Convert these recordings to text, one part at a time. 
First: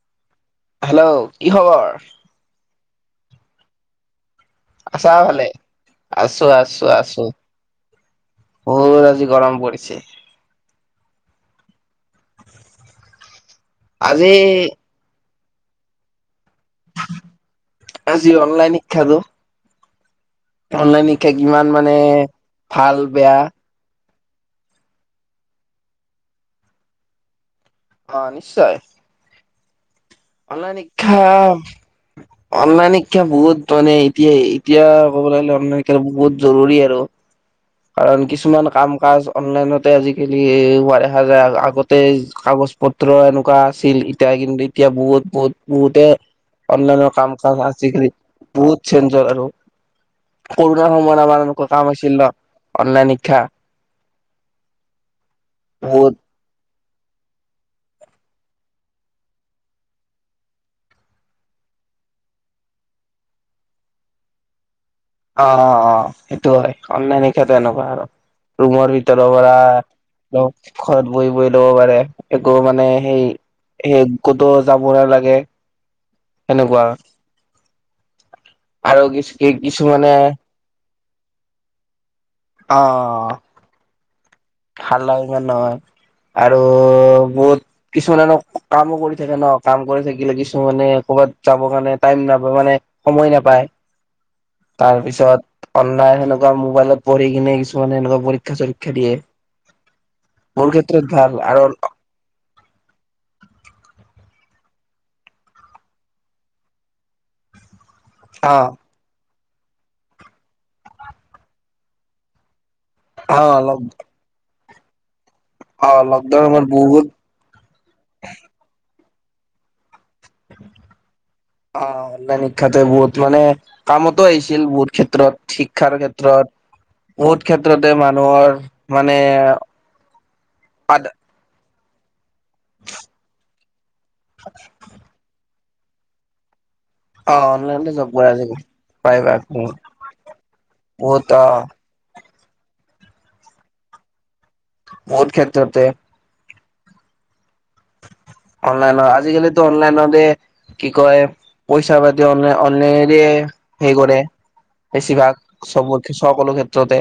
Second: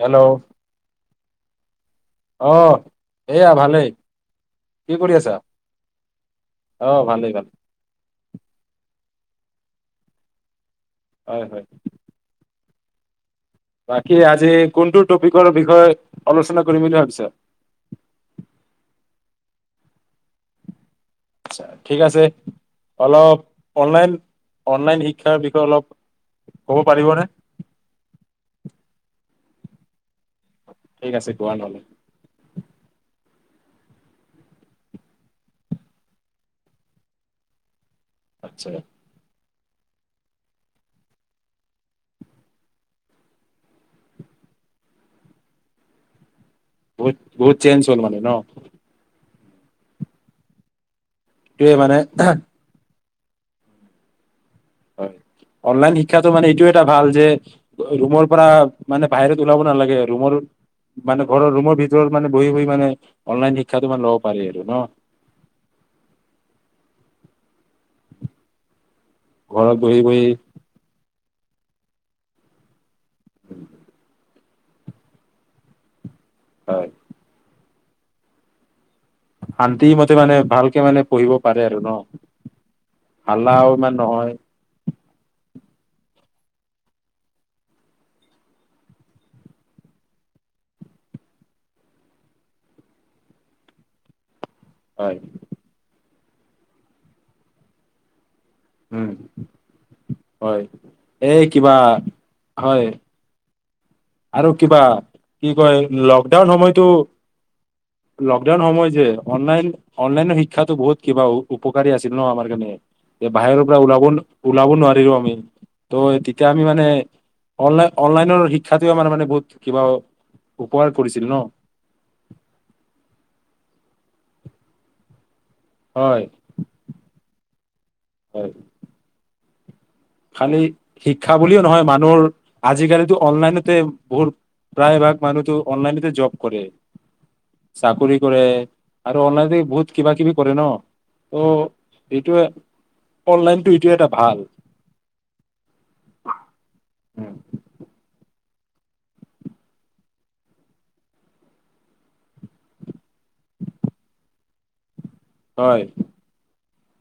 Hello! Hello! কি খবৰ? অ', এইয়া ভালেই। কি আছা কৰি ভালে? আছোঁ, আছোঁ, অ আছোঁ। ভালেই ভালেই বহুত আজি গৰম পৰিছে। হয়, হয়। বাকী আজি কোনটো টপিকৰ বিষয়ে আলোচনা কৰিম বুলি ভাবিছা? আজি অনলাইন শিক্ষাটো। অনলাইন শিক্ষা আচ্ছা কিমান মানে ঠিক আছে ভাল বেয়া। অলপ অনলাইন, অনলাইন শিক্ষাৰ বিষয়ে অলপ ক'ব পাৰিবনে? অ', নিশ্চয়। অনলাইন ঠিক আছে শিক্ষা কোৱা নহ'লে অনলাইন শিক্ষা বহুত মানে এতিয়াই এতিয়া ক'বলৈ গ'লে অনলাইন শিক্ষাটো বহুত জৰুৰী আৰু। কাৰণ কিছুমান আচ্ছা কাম কাজ। অনলাইনতে আজিকালি হোৱা দেখা যায় আ-আগতে কাগজ পত্ৰ এনেকুৱা আছিল এতিয়া কিন্তু এতিয়া বহুত বহুত বহুতে অনলাইনৰ বহুত কাম কাজ বহুত চেঞ্জ হ'ল আজিকালি মানে ন বহুত চেঞ্জৰ আৰু কৰোণাৰ সময়ত আমাৰ এনেকুৱা এইটোৱে কাম মানে আছিল ন' অনলাইন শিক্ষা হয়, অনলাইন বহুত শিক্ষাত মানে এইটো এটা ভাল যে, ৰুমৰ পৰা মানে বাহিৰত ওলাব নালাগে ৰুমৰ মানে ঘৰৰ ৰুমৰ ভিতৰত মানে বহি বহি মানে অনলাইন শিক্ষাটো মান ল'ব পাৰি আৰু ন? অ', অ', অ', সেইটো হয়, অনলাইন শিক্ষাটো এনেকুৱা আৰু। ৰুমৰ ভিতৰৰ পৰা ঘৰত বহি বহি ঘৰত বহি বহি ল'ব পাৰে একো মানে সেই সেই ক'তো যাব নালাগে। সেনেকুৱা হয় আৰু কিচ-কি শান্তি মতে মানে ভালকে মানে পঢ়িব পাৰে আৰু ন? অ হাল্লাও ইমান নহয়। হাল্লা ইমান নহয়, আৰু বহুত কিছুমানেনো কামো কৰি থাকে ন, কাম কৰি থাকিলে কিছুমানে ক'ৰবাত যাব কাৰণে টাইম নাপায়, মানে সময় নাপায়। তাৰ হয় পিছত অনলাইন সেনেকুৱা মোবাইলত পঢ়ি কিনে কিছুমানে সনেুৱা পৰীক্ষা চৰীক্ষা উম দিয়ে। হয়, মোৰ ক্ষেত্ৰত ভাল এই আৰু কিবা, হয়। আৰু কিবা, কি কয় লকডাউন সময়তো লকডাউন অ' সময় যে অনলাইন, অনলাইনৰ শিক্ষাতো বহুত কিবা উপকাৰী আছিল ন আমাৰ কাৰণে যে অ' বাহিৰৰ পৰা লগ ওলাব নু ওলাব নোৱাৰিলো আমি অ' ত' তেতিয়া আমি লকডাউনত মানে বহুত অনলাইন অনলাইনৰ শিক্ষাটোৱে মানে মানে বহুত কিবা উপকাৰ কৰিছিল, ন? অ' অনলাইন শিক্ষাতো বহুত মানে কামতো আহিছিল বহুত ক্ষেত্ৰত শিক্ষাৰ হয় ক্ষেত্ৰত, বহুত ক্ষেত্ৰতে হয় মানুহৰ মানে খালি আদ শিক্ষা বুলিয়ে নহয় মানুহৰ আজিকালিতো অনলাইনতে বহুত, প্ৰায়ভাগ মানুহতো অনলাইনতে জব কৰে। অ', অনলাইনতে জব কৰে আজিকালি। আৰু প্ৰায়ভাগ অনলাইতে বহুত কিবা কিবি কৰে ন? অ'। সেইটোয়ে, অনলাইনটো এইটোয়ে এটা ভাল বহুত ক্ষেত্ৰতে [unintelligible] উম। অনলাইনত, আজিকালিটো অনলাইনতে কি কয়? পইচা পাতি অনে অনলাইনেডিয়ে হেৰী কৰে, বেছিভাগ হয় চবতে সকলো ক্ষেত্ৰতে।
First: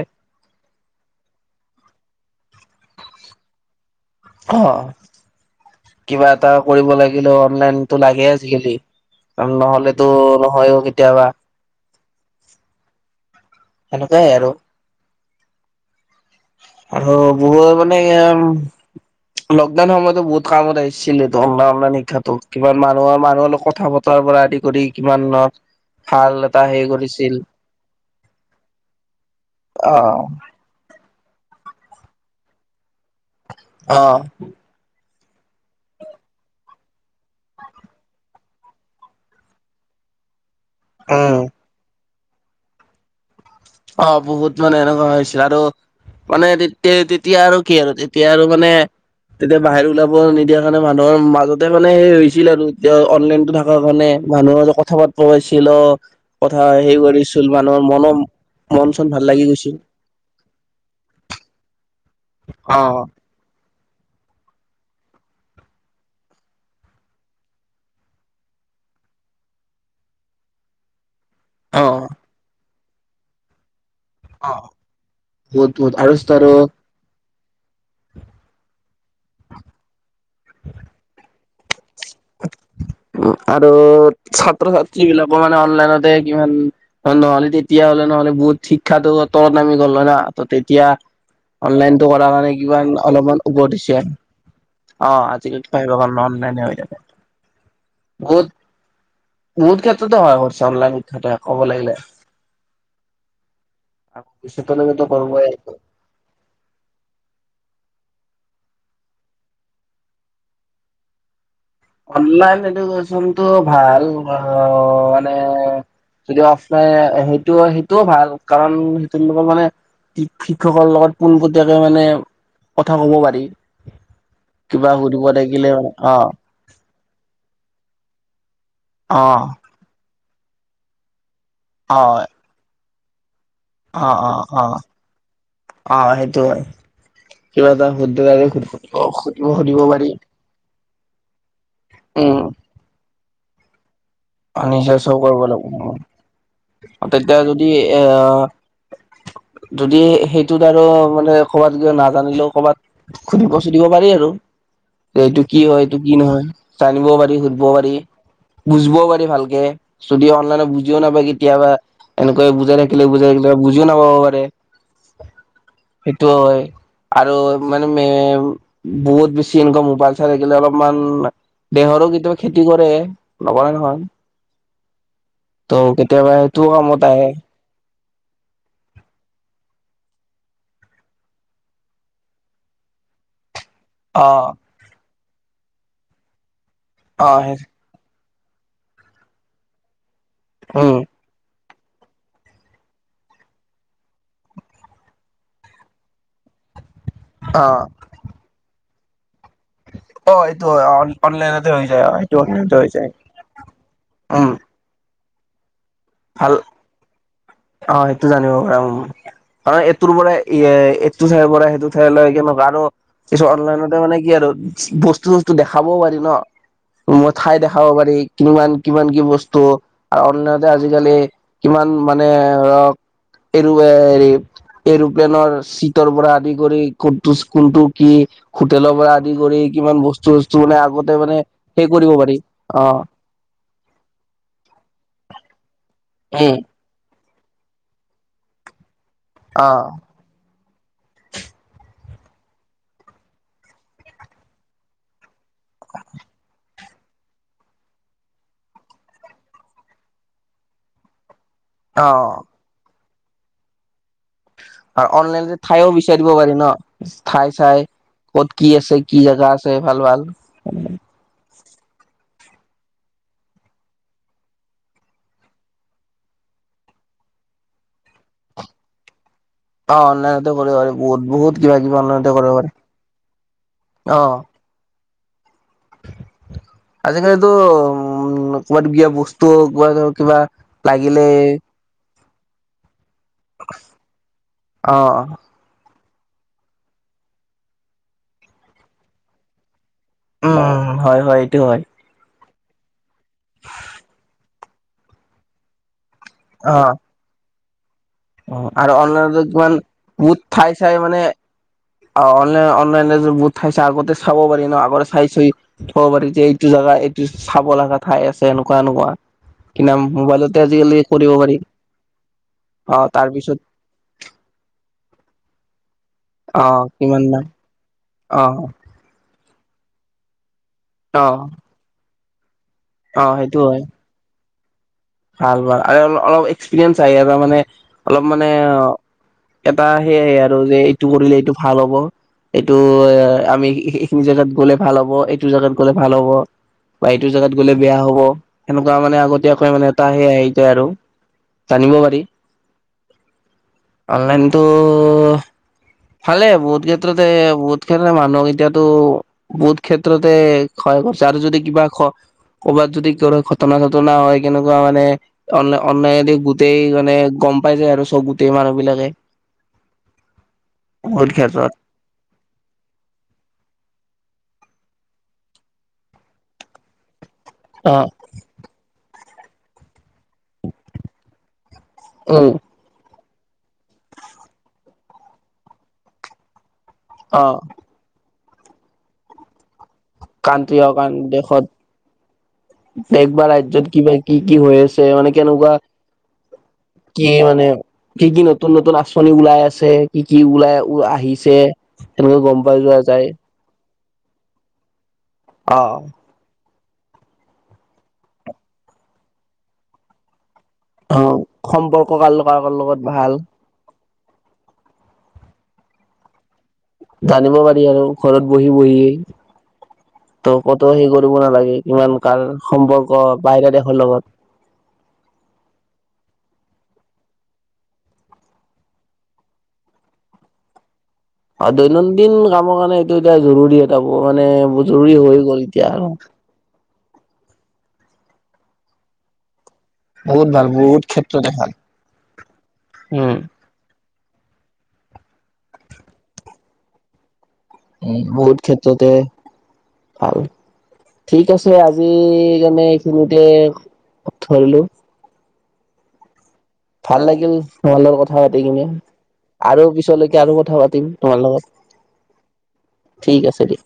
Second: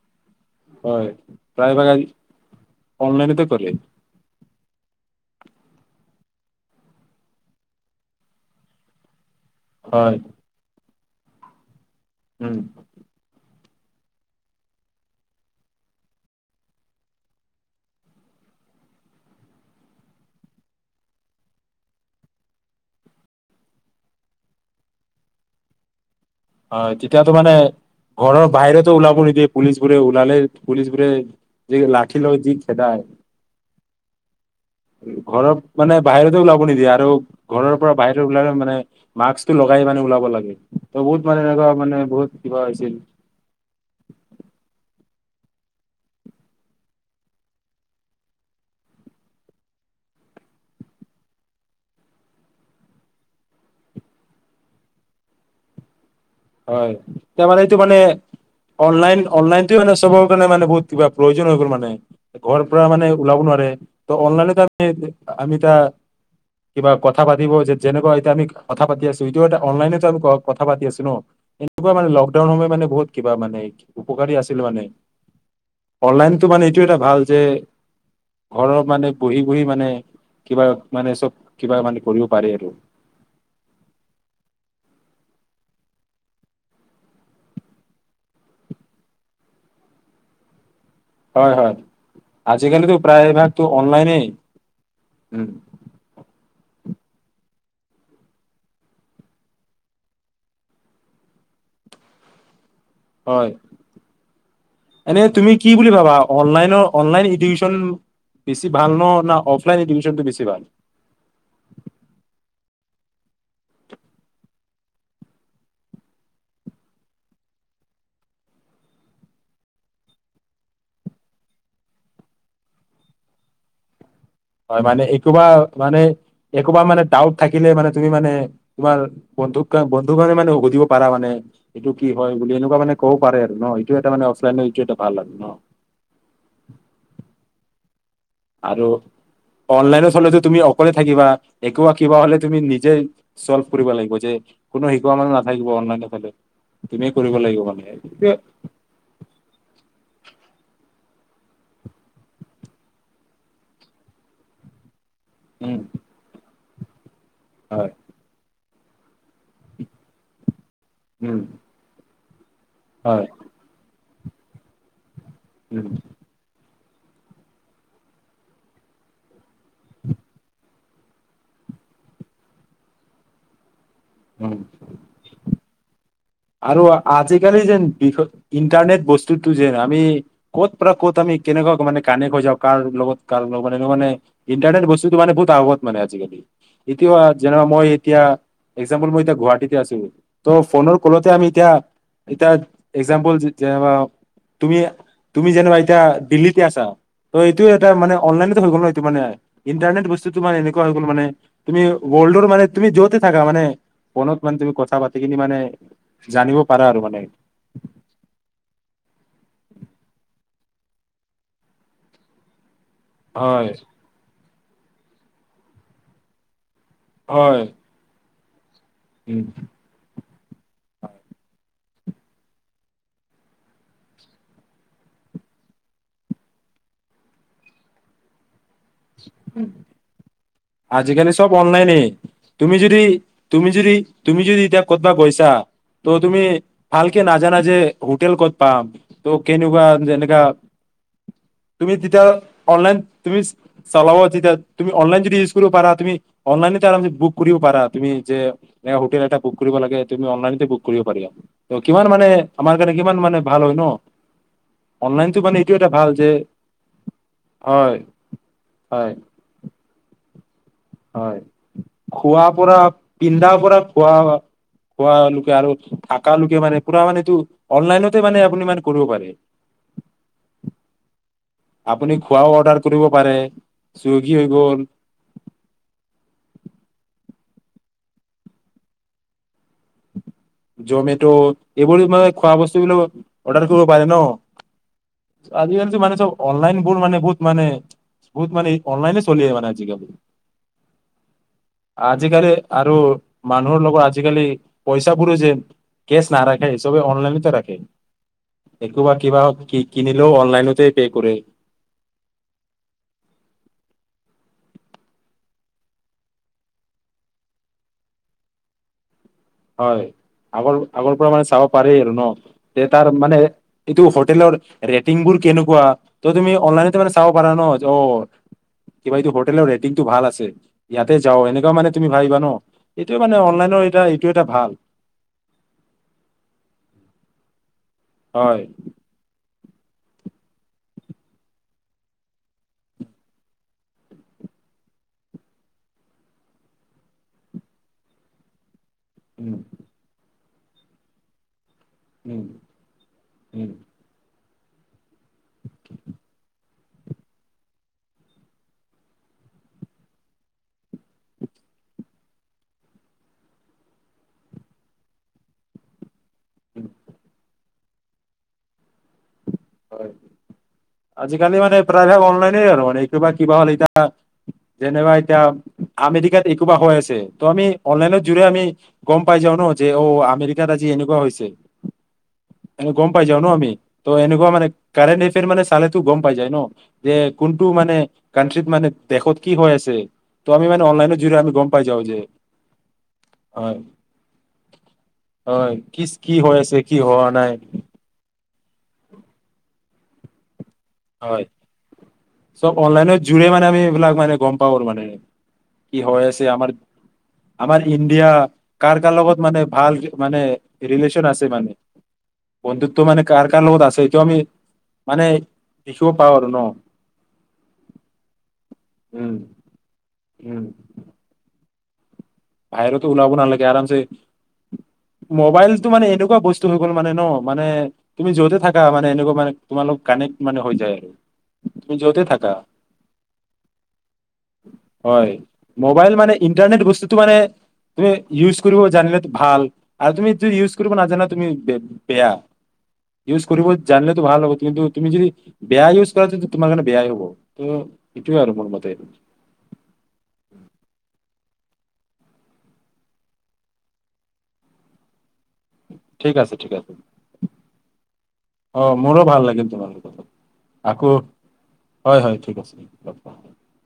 হয় প্ৰায় ভাগ অনলাইনতে কৰে। অ' কিবা এটা কৰিব লাগিলেও অনলাইনতো লাগে আজিকালি। নহ'লেতো হয় নহয়ও কেতিয়াবা। উম। সেনেকুৱাই আৰু। আৰু বহুতে মানে [unintelligible] লকডাউন সময়তো বহুত কামত আহিছিলেতো অনলাই-অনলাইন শিক্ষাটো কিমান মানুহৰ মানুহৰ লগত কথা পতা তাৰ পৰা আদি কৰি কিমান ন ভাল এটা হেৰি হয়, তেতিয়াতো কৰিছিল মানে ঘৰৰ বাহিৰতো ওলাব নিদিয়ে পুলিচ অ বোৰে ওলালেই পুলিচ বোৰে যে লাঠি লৈ যি খেদায়। অ'। ঘৰত মানে বাহিৰতে ওলাব নিদিয়ে, আৰু ঘৰৰ পৰা বাহিৰত ওলালে মানে মাস্কটো লগাই মানে ওলাব লাগে, ত' বহুত উম মানে এনেকুৱা মানে বহুত কিবা হৈছিল অ' বহুত মানে এনেকুৱা হৈছে আৰু মানে তেতিয়া, তেতিয়া আৰু কি আৰু তেতিয়া আৰু মানে তেতিয়া বাহিৰ ওলাব নিদিয়াৰ কাৰণে মানুহৰ মাজতে মানে হেই হৈছিল আৰু এতিয়া অনলাইনো থকা কাৰণে। মানুহৰ মাজত কথা পাতব পাইছিল অ', কথা হয় হেৰি এতিয়া কৰিছিল, মানে এইটো মানুহৰ মানে মন মন চন অনলাইন ভাল লাগি গৈছিল। অনলাইনটোৱে মানে চবৰ কাৰণে মানে বহত কিবা প্ৰয়োজন হৈ গ'ল মানে, ঘৰ অ পৰা মানে ওলাব নোৱাৰে ত' অনলাইন [unintelligible] আমি তা কিবা কথা পাতিব যে যেনেকুৱা এতিয়া আমি কথা পাতি আছো এইটো এটা অনলাইনতে আমি কথা পাতি আছো ন? অ এনেকুৱা মানে লকডাউন সময় মানে বহুত কিবা মানে এই উপকাৰী আছিল মানে, বহুত বহুত আৰু অনলাইনটো আৰু মানে এইটো এটা ভাল যে ঘৰৰ মানে বহি বহি মানে কিবা মানে চব কিবা মানে কৰিব পাৰে আৰু। অ আৰু ছাত্ৰ - ছাত্ৰীবিলাকো মানে অনলাইনতে কিমান খন নহলে তেতিয়া হলে নহ'লে বহুত শিক্ষাটো তলত নামি গল হয় না ত তেতিয়া হয় হয় অনলাইনটো কৰা কাৰণে কিমান আজিকালিতো অলপমান প্ৰায়ভাগতো উভতিছে, অনলাইনেই অ' আজিকালি। প্ৰায় ভাগৰ নাম নাই নহয় এতিয়াতে, [unintelligible] বহুত ক্ষেত্ৰতে হয় [unintelligible] অনলাইন [unintelligible] ক'ব লাগিলে। হয়, ভৱিষ্যতলৈকেতো এনেও কৰিবই। তুমি কি বুলি ভাবা অনলাইনৰ অনলাইন এডুকেশ্যন বেছি ভাল ন না অফলাইন এডুকেশ্যনটো বেছি ভাল? অনলাইন এডুকেশ্যনটো ভাল অ' মানে যদিও অফলাই সেইটোও সেইটোও ভাল কাৰণ সেইটো লগত মানে তি শিক্ষকৰ লগত পোনপটীয়াকৈ মানে কথা কব পাৰি। হয় কিবা মানে সুধিব একোবা থাকিলে মানে অ' একোবা মানে ডাউট থাকিলে মানে তুমি মানে তোমাৰ অ' বন্ধুক কা বন্ধু কাৰে মানে সুধিব পাৰা মানে এইটো কি অ' হয় বুলি এনেকুৱা মানে ক'ব পাৰে আৰু ন। অ, এটা মানে অ, অ, অফলাইনৰ এইটো এটা ভাল আৰু ন অ সেইটো হয়, কিবা এটা সুধো আৰু আৰু অনলাইনত থলেতো তুমি অকলে থাকিবা, একো আ কিবা হলে উম। তুমি নিজেই চলভ কৰিব লাগিব যে কোনো নিজে চব শিকোৱা মানুহ কৰিব নাথাকিব লাগিব অনলাইনৰ ফালে, তুমিয়ে তেতিয়া কৰিব যদি লাগিব মানে এইটোৱে এ যদি সেইটোত আৰু মানে কৰ'বাত কিয় নাজানিলেও কৰ'বাত সুধিব - ছুধিব পাৰি আৰু। যে এইটো কি উম হয় এইটো কি নহয়? জানিবও পাৰি, সুধিব পাৰি, হয় বুজিবও পা তে ভালকে, যদি অনলাইনত বুজিও নাপায় উম কেতিয়াবা এনেকুৱাই বুজাই থাকিলে হয় বুজাই ত বুজিও নাপাব পাৰে। উম'। সেইটো হয়। আৰু মানে মেম বহুত বেছি এনেকুৱা মোবাইল চাই থাকিলে অলপমান দেহৰো কেতিয়াবা খেতি কৰে নকৰা নহয়। উম'। ত কেতিয়াবা সেইটোও আৰু কামত আহে আজিকালি যেন বিষ ইণ্টাৰনেট বস্তুটো যেন আমি ক'ত পৰা ক'ত আমি কেনেকুৱা মানে কানেক্ট হৈ যাওঁ কাৰ লগত কাৰণ মানে কে মানে অ ইণ্টাৰনেট বস্তুটো মানে বহুত আগত মানে আজিকালি। এতিয়া অ যেন সেই মই এতিয়া একজাম্পল মই এতিয়া গুৱাহাটীতে আছো, ত ফনৰ উম তে আমি এতিয়া, এতিয়া একজাম্পল যে যেনেকুৱা তুমি, তুমি যেনেকুৱা এতিয়া দিল্লীতে আছা। ত, অ এইটোয়ে এটা মানে অনলাইনত হৈ গল ন এইটো মানে ইণ্টাৰনেট বস্ত চু অ তোমাৰ এইটো এনেকোৱা হয় হৈ গল মানে অনলাইনতে তুমি হৈ যায় অ সেইটো ৱৰ্ল্ডৰ মানে অনলাইনতে তুমি হৈ যায় যতে থাকা মানে ফনত উম মানে তুমি কথা পা সেইখিনি মানে, ভাল জানিব পাৰা আৰু মানে। অ, সেইটো জানিব পাৰোম। হয়, এইটোৰ পৰাই ই এ এইটো ঠাইৰ পৰা সেইটো ঠাইলৈ কেনেকুৱা আৰু পিছত হয় অনলাইনতে মানে কি আৰু চি বস্তু-চস্তু দেখাবও পাৰি ন? মথাই হয় দেখাব পাৰি, কিমান-কিমান কি উম বস্তু? আৰু অনলাইনতে আজিকালি কিমান মানে ধৰক এইটো অ হেৰি এৰোপ্লেনৰ চিটৰ পৰা আদি কৰি কোনটোছ কোনটো কি হোটেলৰ পৰা আদি কৰি কিমান বস্তু-চস্তু মানে আগতে আজিকালি মানে চব সেই অনলাইনে কৰিব পাৰি তুমি অ। যদি তুমি যদি, তুমি যদি এতিয়া ক'তবা গৈছা ত' তুমি উম ভালকে নাজানা যে হোটেল ক'ত পাম, ত অ কেনেকুৱা যেনেকা তুমি তেতিয়া অনলাইন তুমি চলাব তেতিয়া তুমি অনলাইন যদি ইউজ কৰিব পাৰা তুমি অনলাইনে বুক কৰিব পাৰা। তুমি যে নে হোটেল এটা বুক কৰিব লাগে তুমি অনলাইনতে বুক কৰিব পাৰা। ত, কিমান মানে অ আমাৰ কাৰণে কিমান মানে ভাল হয় ন? আৰু অনলাইনটো অনলাইনত মানে এইটো এটা ঠাইও ভাল যে বিচাৰিব পাৰি ন, ঠাই-চাই। হয় ক'ত কি আছে, হয় কি জেগা আছে ভাল ভাল। হয়, খোৱা পৰা পিন্ধাৰ পৰা খোৱা খোৱা লোকে, আৰু থাক লোকে মানে পুৰা মানেটো অনলাইনতে মানে আপুনি মানে কৰিব পাৰে। অ, অনাইনতে কৰিব পাৰি বহুত বহুত কিবা কিবি আপুনি অনলাইনতে খোৱাও পাৰি অৰ্ডাৰ কৰিব পাৰে, অ চুইগি হৈ গ'ল। আজিকালিতো উম ক'ৰবাত গিয়ে বস্তু স্তু ক'ৰবাত আৰু কিবা জমেট' লাগিলে এইবোৰ মানে খোৱা বস্তু বিলাক অৰ্ডাৰ কৰিব পাৰে ন। অ আজিকালিতো মানে চব অনলাইন বোৰ মানে, বহুত মানে, বহুত মানে অনলাইন চলিয়ে মানে আজিকালি। উম, হয় হয় এইটো হয়। আজিকালি আৰু মানুহৰ লগত আজিকালি পইচাবোৰো যে কেচ নাৰাখে, অ এই চব অনলাইনেতে ৰাখে। আৰু একো বা অনলাইনতো কিবা কিমান কিনিলেও বহুত ঠাই অনলাইনতে চাই পে মানে কৰে। অ' অনলাইন অনলাইনে বহুত চাইছে আগতে চাব পাৰি ন আগতে চাইছই। থব পাৰি যে এইটো জোগা এইটো চাব লগা ঠাই আছে। এনেকুৱা এনেকুৱা কিনা হয়। মোবাইলতে আগৰ আজিকালি আগৰ পৰা কৰিব মানে চাব পাৰি আৰু ন। তে অ তাৰ মানে তাৰপিছত এইটো হোটেলৰ ৰেটিং বোৰ কেনেকুৱা, ত তুমি অ অনলাইনে মানে কিমান চাব মান পাৰা ন। অ' কিবা এইটো হোটেলৰ ৰেটিংটো ভাল আছে ইয়াতে অ যাওঁ, এনেকুৱা মানে তুমি ভাবিবা ন। এইটোয়ে অ মানে সেইটো হয় অনলাইনৰ এটা এইটো এটা ভাল ভাল, ভাল আৰু অলপ এক্সপিৰিয়েঞ্চ আহে আৰু, মানে অলপ মানে হয় এটা সেয়াই আৰু যে এইটো কৰিলে এইটো ভাল হ'ব। এইটো এ আমি এইখিনি জেগাত গ'লে ভাল হ'ব, এইটো জেগাত গ'লে ভাল হ'ব। বা এইটো জেগাত গ'লে বেয়া হ'ব। সেনেকুৱা মানে উম আগতীয়াকৈ মানে এটা সে আৰু জানিব পাৰি। উম উম অনলাইনটো ভালে, বহুত ক্ষেত্ৰতে বহুত ক্ষেত্ৰতে মানুহক এতিয়াতো বহুত ক্ষেত্ৰতে সহায় কৰিছে, আৰু যদি কিবা ক'ৰবাত যদি কৰা ঘটনা চটনা হয় কেনেকুৱা মানে, অনলাই অনালাইনেদি উম গোটেই মানে গ'ম পাই যায় আৰু চব গোটেই মানুহ বিলাকে। হয়। বহুত আজিকালি ক্ষেত্ৰত মানে প্ৰায়ভাগ অনলাইনে আৰু, মানেটো কিবা হ'লে এতিয়া যেনেবা এতিয়া আমেৰিকাত একোবা হৈ আছে ত' আমি অ অনলাইনৰ জুৰে আমি গ'ম পাই যাও ন? যে অ আমেৰিকাত আজি এনেকুৱা হৈছে। উম। গ'ম পাই যাওঁ ন আমি, ত' এনেকুৱা মানে কাৰেণ্ট এফেয়াৰ মানে চালেতো গ'ম পাই যায় ন। যে অ কোনটো মানে কাণ্ট্ৰিত মানে দেশত কি হৈ আছে। ত' আমি কাণ্ট্ৰি মানে অকান অনলাইনৰ জৰিয়তে আমি দেশত গম পাই যাওঁ যে দেশ বা হয় ৰাজ্যত কিবা কি কি হৈ আছে মানে কেনেকুৱা হয় কি কি হৈ আছে হোৱা কি নাই মানে কি কি নতুন নতুন আঁচনি ওলাই আছে। কি কি ওলাই হয় আহিছে সেনেকৈ গ'ম চব পাই যোৱা অনলাইনৰ যায়। জোৰে মানে আমি এইবিলাক মানে গ'ম পাও আৰু মানে অ কি হৈ আ ছে আমাৰ আমাৰ ইণ্ডিয়া কাৰ কাৰ লগত মানে ভাল মানে অ ৰিলেচন আছে মানে সম্পৰ্ক কাৰ কাৰ বন্ধুত্ব লগত মানে ভাল কাৰ কাৰ লগত আছে এইটো আমি মানে দেখিব পাওঁ আৰু ন'! জানিব পাৰি আৰু ঘৰত বহি বহিয়ে উম ত' উম কতো সেই কৰিব নালাগে। ইমান কাৰ বাহিৰতো সম্পৰ্ক ওলাব নালাগে বাহিৰা আৰামছে দেশৰ লগত। মোবাইলটো মানে এনেকুৱা বস্তু হৈ গ'ল মানে ন' মানে তুমি য'তে থাকা মানে এনেকুৱা মানে তোমালোক কানেক্ট মানে হৈ যায় আৰু। অ', তুমি য'তে দৈনন্দিন থাকা কামৰ কাৰণে এইটো এতিয়া জৰুৰী এটা মানে জৰুৰী হয় হৈ গ'ল এতিয়া আৰু। মোবাইল মানে ইণ্টাৰনেট বস্তুটো মানে তুমি ইউজ কৰিব জানিলে ভাল। আৰু তুমি বহুত যদি ভাল ইউজ কৰিব বহুত নাজানা তুমি ক্ষেত্ৰতে ব ভাল বেয়া, উম, ইউজ কৰিব জানলেতো ভাল হ'ব কিন্তু তুমি যদি বেয়া ইউজ কৰা তে তোমাৰ কাৰণে বেয়াই হ'ব। ত' উম, সেইটোয়ে আৰু বহুত মোৰ মতে ক্ষেত্ৰতে ভাল ঠিক আছে আজি কাৰণে এইখিনিতে ধৰিলোঁ। ঠিক আছে ঠিক আছে। ভাল লাগিল তোমাৰ লগত কথা পাতি অ কিনে। মোৰো ভাল লাগিল আৰু তোমাৰ লগত পিছলৈকে আৰু কথা আকৌ পাতিম তোমাৰ লগত। হয় হয় ঠিক আছে ঠিক আছে [unintelligible]